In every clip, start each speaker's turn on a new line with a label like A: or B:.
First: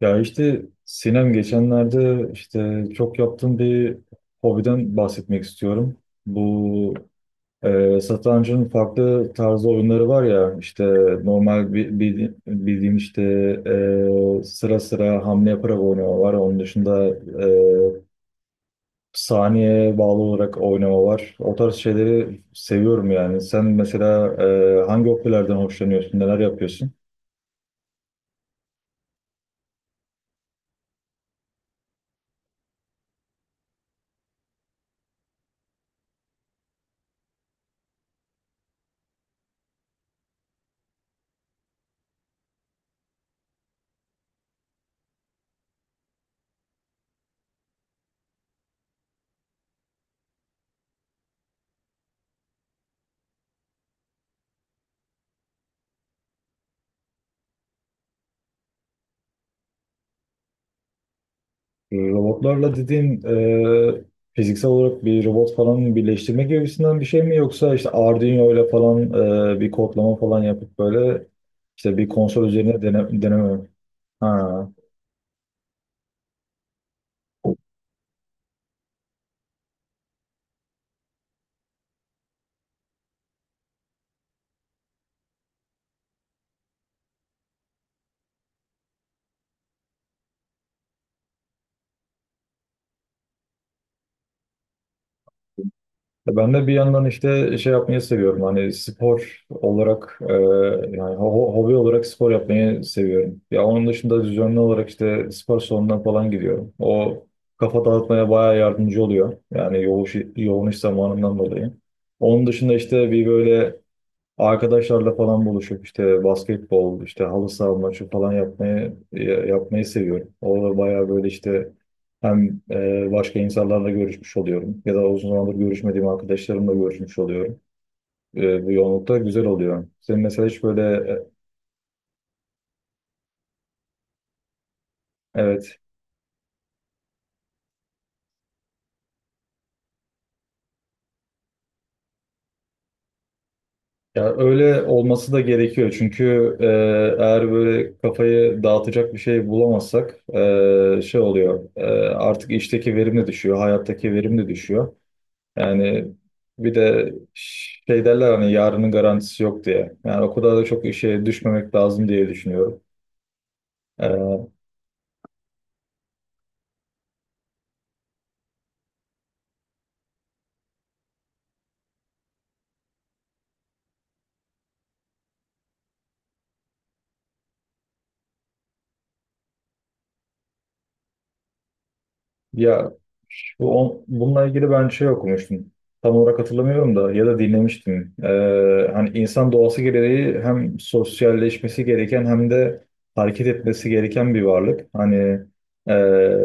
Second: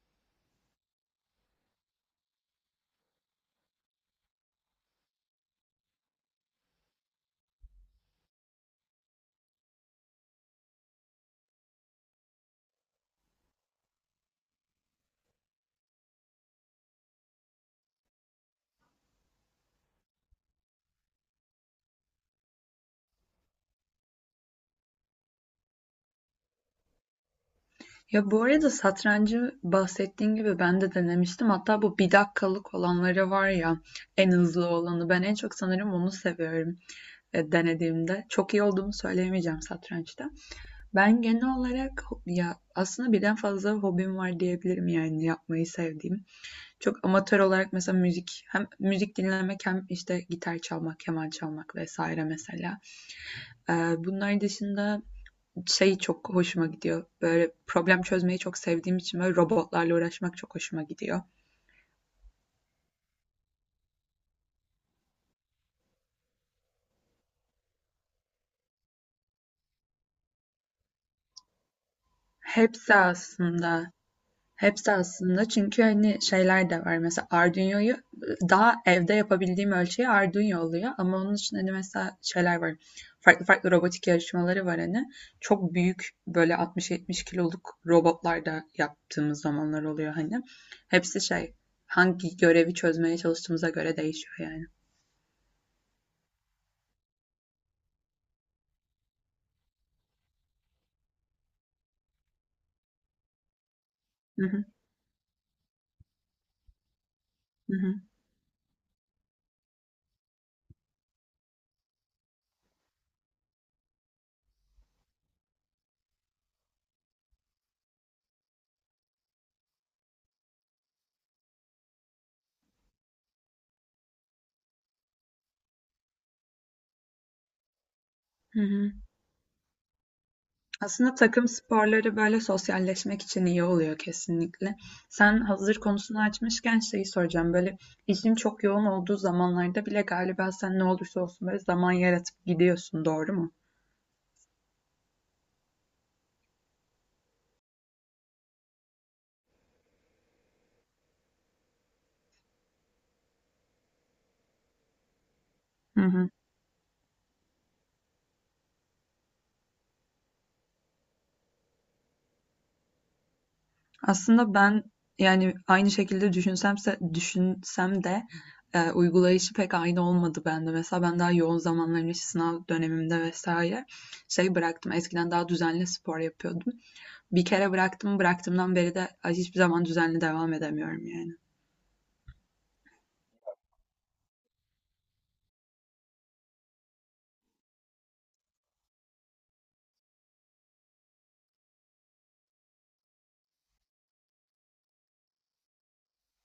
A: Ya işte Sinem geçenlerde işte çok yaptığım bir hobiden bahsetmek istiyorum. Bu satrancın farklı tarzı oyunları var ya işte normal bildiğim işte sıra sıra hamle yaparak oynama var. Onun dışında saniye bağlı olarak oynama var. O tarz şeyleri seviyorum yani. Sen mesela hangi hobilerden hoşlanıyorsun, neler yapıyorsun?
B: Ya bu arada satrancı bahsettiğin gibi ben de denemiştim. Hatta bu 1 dakikalık olanları var ya en hızlı olanı. Ben en çok sanırım onu seviyorum denediğimde. Çok iyi olduğumu söyleyemeyeceğim satrançta. Ben genel olarak ya aslında birden fazla hobim var diyebilirim yani yapmayı sevdiğim. Çok amatör olarak mesela müzik hem müzik dinlemek hem işte gitar çalmak, keman çalmak vesaire mesela. E, bunlar dışında şey çok hoşuma gidiyor. Böyle problem çözmeyi çok sevdiğim için böyle robotlarla uğraşmak çok hoşuma gidiyor.
A: Robotlarla dediğin e, fiziksel olarak bir robot falan birleştirme gibisinden bir şey mi, yoksa işte Arduino ile falan bir kodlama falan yapıp böyle işte bir konsol üzerine
B: Hepsi
A: deneme mi?
B: aslında
A: Ha.
B: Hepsi aslında çünkü hani şeyler de var. Mesela Arduino'yu daha evde yapabildiğim ölçeği Arduino oluyor. Ama onun için hani mesela şeyler var. Farklı farklı robotik yarışmaları var hani. Çok büyük böyle 60-70 kiloluk robotlar da yaptığımız zamanlar oluyor hani. Hepsi şey hangi görevi çözmeye çalıştığımıza göre değişiyor yani.
A: Ya ben de bir yandan işte şey yapmayı seviyorum. Hani spor olarak hobi olarak spor yapmayı seviyorum. Ya onun dışında
B: Hı
A: düzenli
B: hı,
A: olarak işte spor salonuna falan gidiyorum. O
B: hı
A: kafa
B: hı,
A: dağıtmaya bayağı yardımcı oluyor. Yani yoğun iş zamanından dolayı. Onun dışında işte bir böyle arkadaşlarla falan buluşup işte basketbol, işte halı saha maçı falan yapmayı yapmayı seviyorum. Orada bayağı böyle işte hem başka insanlarla görüşmüş oluyorum ya da uzun zamandır görüşmediğim arkadaşlarımla görüşmüş oluyorum.
B: hı
A: Bu
B: hı.
A: yoğunlukta güzel oluyor. Senin mesela hiç böyle
B: Aslında
A: e,
B: takım sporları böyle sosyalleşmek için iyi oluyor kesinlikle. Sen hazır
A: evet,
B: konusunu açmışken şeyi soracağım. Böyle işin çok yoğun olduğu zamanlarda bile galiba sen ne olursa olsun böyle zaman yaratıp gidiyorsun, doğru mu?
A: ya öyle olması da gerekiyor çünkü e, eğer böyle kafayı dağıtacak bir şey bulamazsak artık işteki verim de düşüyor, hayattaki verim de düşüyor.
B: Hı
A: Yani
B: hı.
A: bir de şey derler hani yarının garantisi yok diye. Yani o kadar da çok işe düşmemek lazım diye düşünüyorum. Ee,
B: Aslında ben yani aynı şekilde düşünsem de uygulayışı pek aynı olmadı bende. Mesela ben daha yoğun zamanlarımda işte sınav dönemimde vesaire şey bıraktım. Eskiden daha düzenli spor yapıyordum. Bir kere bıraktım, bıraktığımdan beri de hiçbir zaman düzenli devam edemiyorum yani.
A: ya bununla ilgili ben şey okumuştum. Tam olarak hatırlamıyorum da, ya da dinlemiştim. Hani insan doğası gereği hem sosyalleşmesi gereken hem de hareket etmesi gereken bir varlık. Hani e,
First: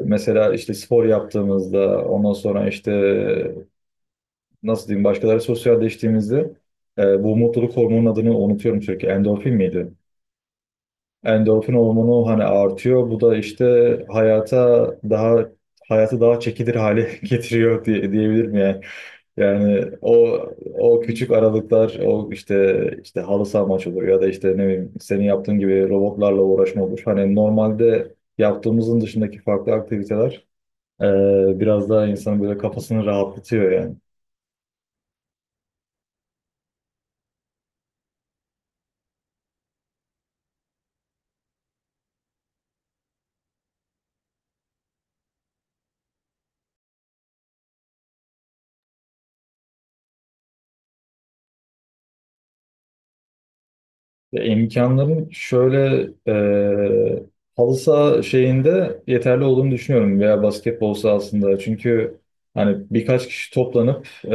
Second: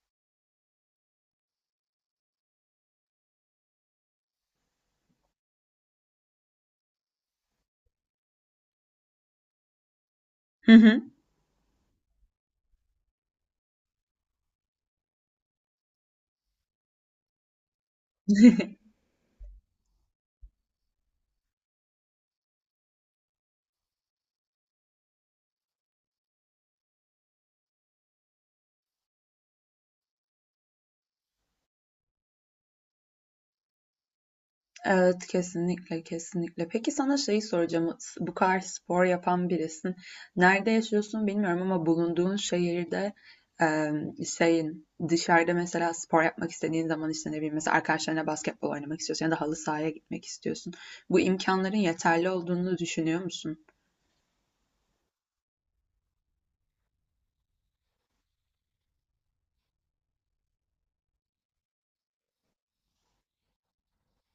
A: mesela işte spor yaptığımızda ondan sonra işte nasıl diyeyim başkaları sosyalleştiğimizde bu mutluluk hormonunun adını unutuyorum sürekli. Endorfin miydi? Endorfin hormonu hani artıyor. Bu da işte hayata daha hayatı daha çekilir hale getiriyor diyebilirim yani. Yani o küçük aralıklar, o işte işte halı saha maçı olur ya da işte ne bileyim senin yaptığın gibi robotlarla uğraşma olur. Hani normalde yaptığımızın dışındaki farklı aktiviteler biraz daha insanın böyle kafasını rahatlatıyor yani.
B: Evet, kesinlikle, kesinlikle. Peki sana şeyi soracağım. Bu kadar spor yapan birisin. Nerede yaşıyorsun bilmiyorum ama bulunduğun şehirde e, şeyin dışarıda mesela spor yapmak istediğin zaman işte ne bileyim mesela arkadaşlarına basketbol oynamak istiyorsun ya da halı sahaya gitmek istiyorsun. Bu imkanların yeterli olduğunu düşünüyor musun?
A: Ya imkanların şöyle, e, halı saha şeyinde yeterli olduğunu düşünüyorum veya basketbol sahasında. Çünkü hani birkaç kişi toplanıp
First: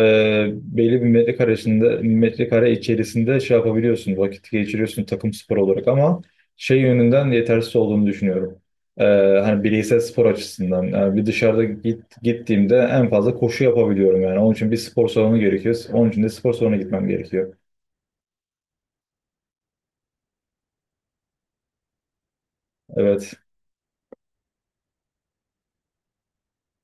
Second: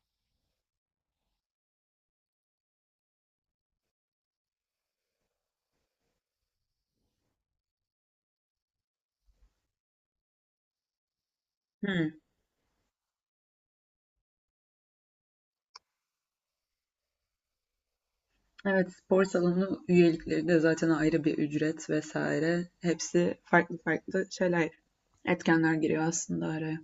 A: belli bir metrekare içerisinde şey yapabiliyorsun, vakit geçiriyorsun takım spor olarak, ama şey yönünden yetersiz olduğunu düşünüyorum. E, hani bireysel spor açısından. Yani bir dışarıda gittiğimde en fazla koşu yapabiliyorum yani. Onun için bir spor salonu gerekiyor. Onun için de spor salonuna gitmem gerekiyor.
B: Evet, spor salonu üyelikleri de zaten ayrı bir ücret vesaire.
A: Evet.
B: Hepsi farklı farklı şeyler, etkenler giriyor aslında araya.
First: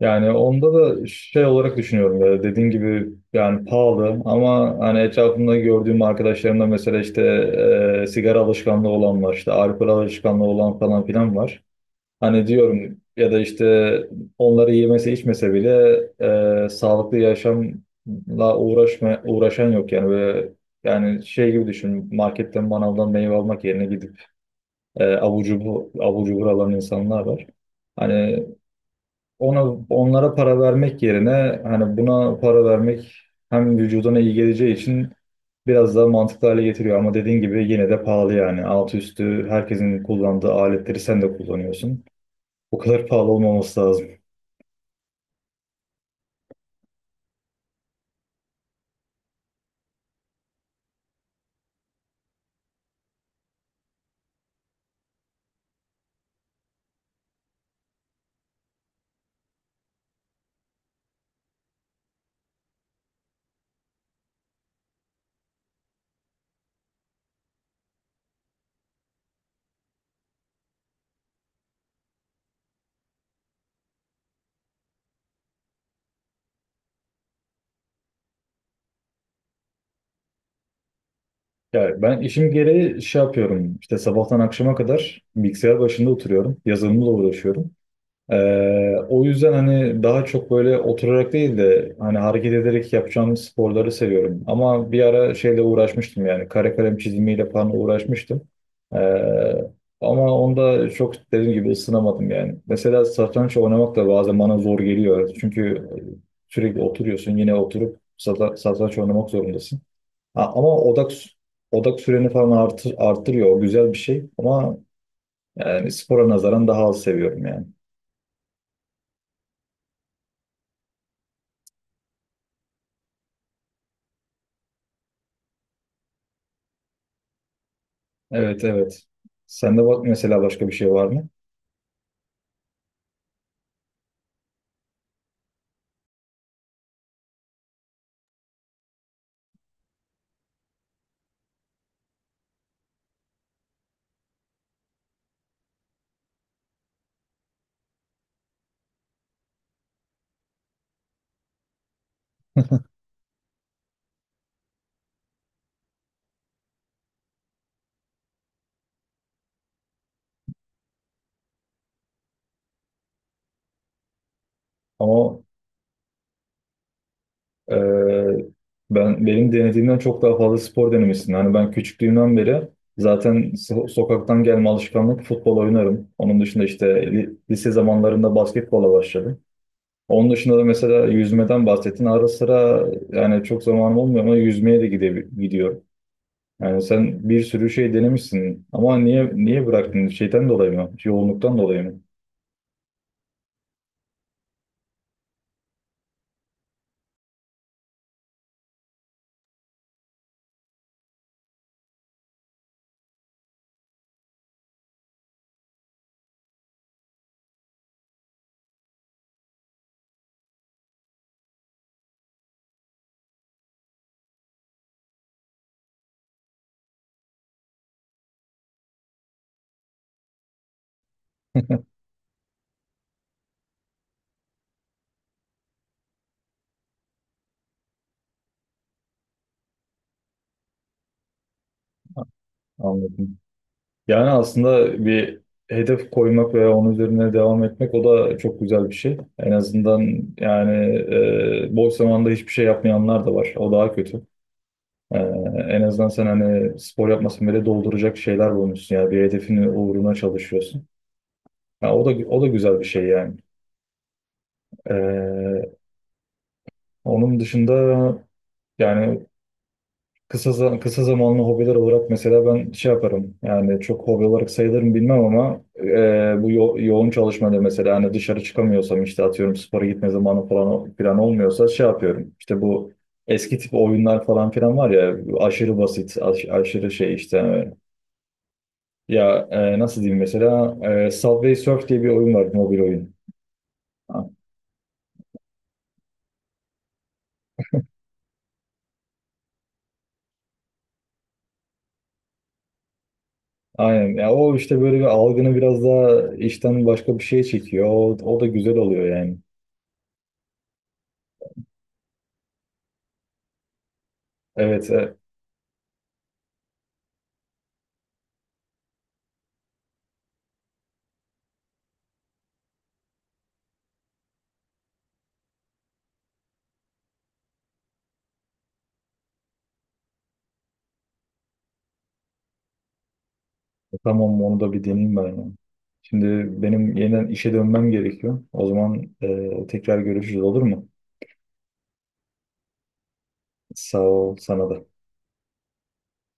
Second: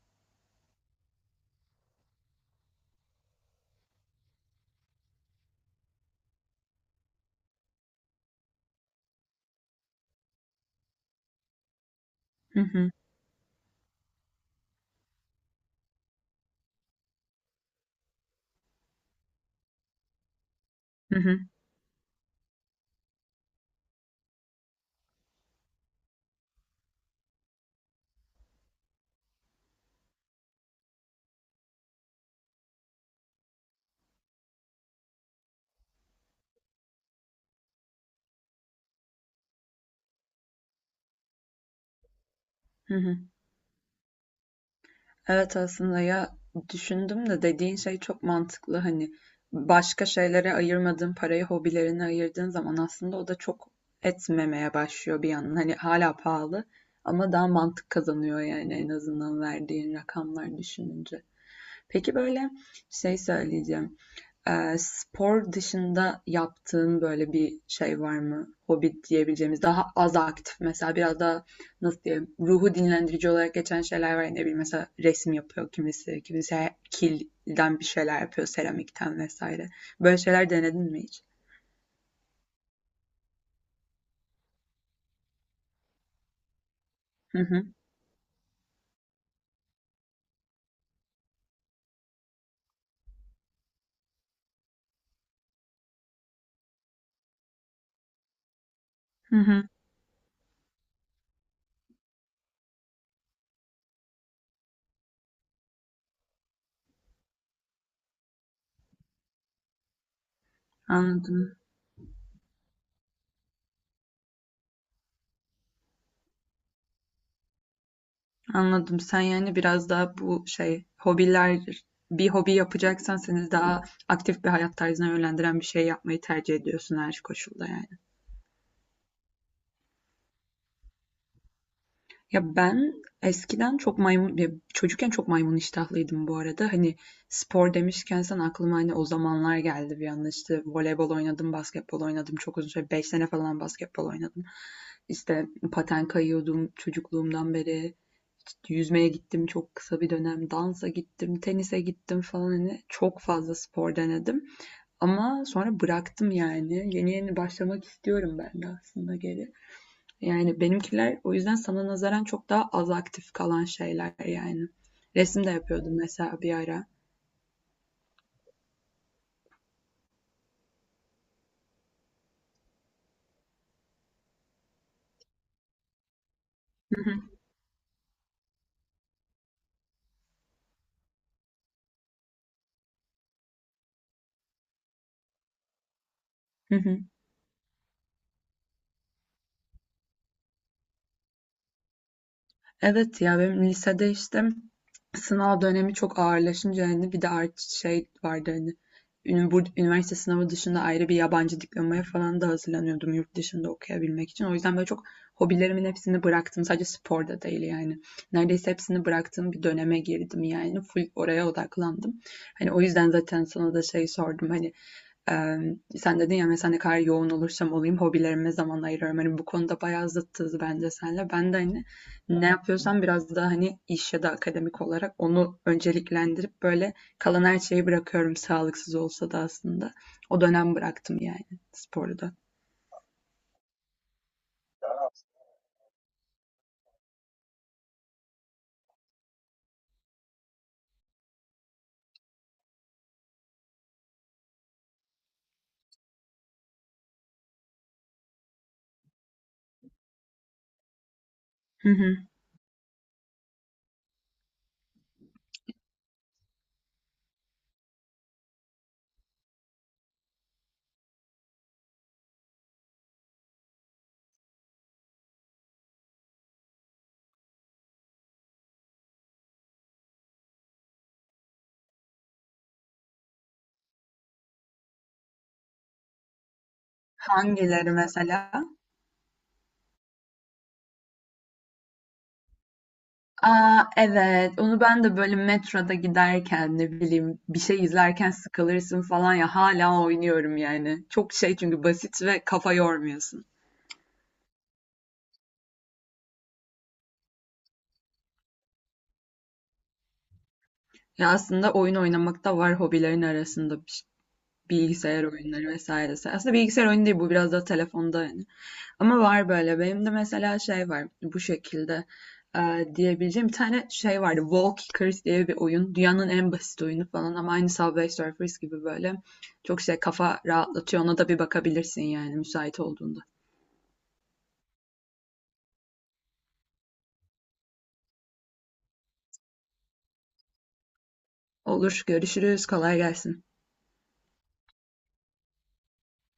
A: Yani onda da şey olarak düşünüyorum, ya dediğin gibi yani pahalı, ama hani etrafımda gördüğüm arkadaşlarımda mesela işte sigara alışkanlığı olan var, işte alkol alışkanlığı olan falan filan var. Hani
B: Hı hı,
A: diyorum ya, da işte onları yemese içmese bile uğraşan yok yani. Böyle
B: hı
A: yani
B: hı,
A: şey gibi düşün, marketten manavdan meyve almak yerine gidip avucu buralan insanlar var. Hani ona, onlara para vermek yerine hani buna para vermek hem vücuduna iyi geleceği için biraz daha mantıklı hale getiriyor. Ama dediğin gibi yine de pahalı yani. Altı üstü herkesin kullandığı aletleri sen de kullanıyorsun. O
B: hı
A: kadar
B: hı.
A: pahalı olmaması lazım.
B: Evet aslında ya düşündüm de dediğin şey çok mantıklı. Hani başka şeylere ayırmadığın parayı hobilerine ayırdığın zaman aslında o da çok etmemeye başlıyor bir yandan. Hani hala pahalı ama daha mantık kazanıyor yani en azından verdiğin rakamlar düşününce. Peki böyle şey söyleyeceğim. Spor dışında yaptığın böyle bir şey var mı? Hobi diyebileceğimiz, daha az aktif mesela biraz daha nasıl diyeyim, ruhu dinlendirici olarak geçen şeyler var. Ya, ne bileyim mesela resim yapıyor kimisi, kimisi kilden bir şeyler yapıyor, seramikten vesaire. Böyle şeyler denedin mi hiç?
A: Yani ben işim gereği şey yapıyorum. İşte sabahtan akşama kadar bilgisayar başında oturuyorum. Yazılımla
B: Hı hı,
A: uğraşıyorum. O yüzden hani daha çok böyle oturarak değil de hani hareket ederek yapacağım sporları seviyorum. Ama bir ara şeyle uğraşmıştım, yani kare kalem çizimiyle falan uğraşmıştım.
B: hı
A: Ee,
B: hı,
A: ama onda çok dediğim gibi ısınamadım yani. Mesela satranç oynamak da bazen bana zor geliyor. Çünkü sürekli oturuyorsun, yine oturup satranç oynamak zorundasın. Ha, ama odak
B: anladım.
A: odak süreni falan arttırıyor. O güzel bir şey, ama yani spora nazaran daha az seviyorum yani.
B: Anladım. Sen yani biraz daha bu şey hobiler bir hobi yapacaksan seni daha aktif bir hayat tarzına yönlendiren bir şey yapmayı tercih ediyorsun her koşulda yani.
A: Evet, evet. Sende bak mesela başka bir şey var mı?
B: Ya ben eskiden çok maymun, ya çocukken çok maymun iştahlıydım bu arada. Hani spor demişken sen aklıma hani o zamanlar geldi bir anda işte voleybol oynadım, basketbol oynadım. Çok uzun süre 5 sene falan basketbol oynadım. İşte paten kayıyordum çocukluğumdan beri. İşte yüzmeye gittim çok kısa bir dönem, dansa gittim, tenise gittim falan hani çok fazla spor denedim. Ama sonra bıraktım yani. Yeni yeni başlamak istiyorum ben de aslında geri. Yani benimkiler o yüzden sana nazaran çok daha az aktif kalan şeyler yani.
A: Ama
B: Resim de yapıyordum mesela bir ara.
A: e, ben benim denediğimden çok daha fazla spor denemişsin. Hani ben küçüklüğümden beri zaten sokaktan gelme alışkanlık futbol oynarım. Onun dışında
B: Hı
A: işte
B: hı.
A: lise zamanlarında basketbola başladım. Onun dışında da mesela yüzmeden bahsettin. Ara sıra yani çok zamanım olmuyor ama yüzmeye de gidiyorum.
B: Hı
A: Yani
B: hı.
A: sen bir sürü şey denemişsin, ama niye bıraktın? Şeyden dolayı mı? Yoğunluktan dolayı mı?
B: Evet ya benim lisede işte sınav dönemi çok ağırlaşınca hani bir de artı şey vardı hani bu üniversite sınavı dışında ayrı bir yabancı diplomaya falan da hazırlanıyordum yurt dışında okuyabilmek için. O yüzden böyle çok hobilerimin hepsini bıraktım. Sadece spor da değil yani. Neredeyse hepsini bıraktığım bir döneme girdim yani. Full oraya odaklandım. Hani o yüzden zaten sana da şey sordum hani ee, sen dedin ya mesela ne kadar yoğun olursam olayım hobilerime zaman ayırıyorum. Hani bu konuda bayağı zıttız bence senle. Ben de hani ne yapıyorsan biraz daha hani iş ya da akademik olarak onu önceliklendirip böyle kalan her şeyi bırakıyorum sağlıksız olsa da aslında. O dönem bıraktım yani sporu da.
A: Anladım. Yani aslında bir hedef koymak ve onun üzerine devam etmek, o da çok güzel bir şey. En azından yani boş zamanda hiçbir şey yapmayanlar da var. O daha kötü. E, en azından sen hani spor yapmasan bile dolduracak şeyler bulmuşsun. Yani bir hedefin uğruna çalışıyorsun.
B: Hı
A: Ya o da,
B: hı.
A: o da güzel bir şey yani. E, onun dışında yani kısa zamanlı hobiler olarak mesela ben şey yaparım, yani çok hobi olarak sayılırım bilmem ama bu yoğun çalışmada mesela hani dışarı çıkamıyorsam işte atıyorum spora gitme zamanı falan plan olmuyorsa şey yapıyorum, işte bu eski tip oyunlar falan filan var ya, aşırı basit aşırı şey işte.
B: Hangileri mesela?
A: Ya nasıl diyeyim mesela, Subway Surf diye bir oyun var, mobil oyun.
B: Aa
A: Ha,
B: evet onu ben de böyle metroda giderken ne bileyim bir şey izlerken sıkılırsın falan ya hala oynuyorum yani. Çok şey çünkü basit ve kafa yormuyorsun.
A: aynen ya, o işte böyle bir algını biraz daha işten başka bir şeye çekiyor, o da güzel oluyor yani.
B: Ya aslında oyun oynamak da var hobilerin arasında
A: Evet,
B: bilgisayar oyunları vesairesi. Aslında bilgisayar oyunu değil bu biraz da telefonda yani. Ama var böyle. Benim de mesela şey var bu şekilde diyebileceğim bir tane şey vardı. Walkers diye bir oyun. Dünyanın en basit oyunu falan ama aynı Subway Surfers gibi böyle çok şey kafa rahatlatıyor. Ona da bir bakabilirsin yani müsait olduğunda.
A: tamam, onu da bir deneyeyim ben ya. Şimdi benim yeniden işe dönmem gerekiyor. O zaman tekrar görüşürüz, olur mu?
B: Olur, görüşürüz. Kolay gelsin.
A: Sağ ol, sana da.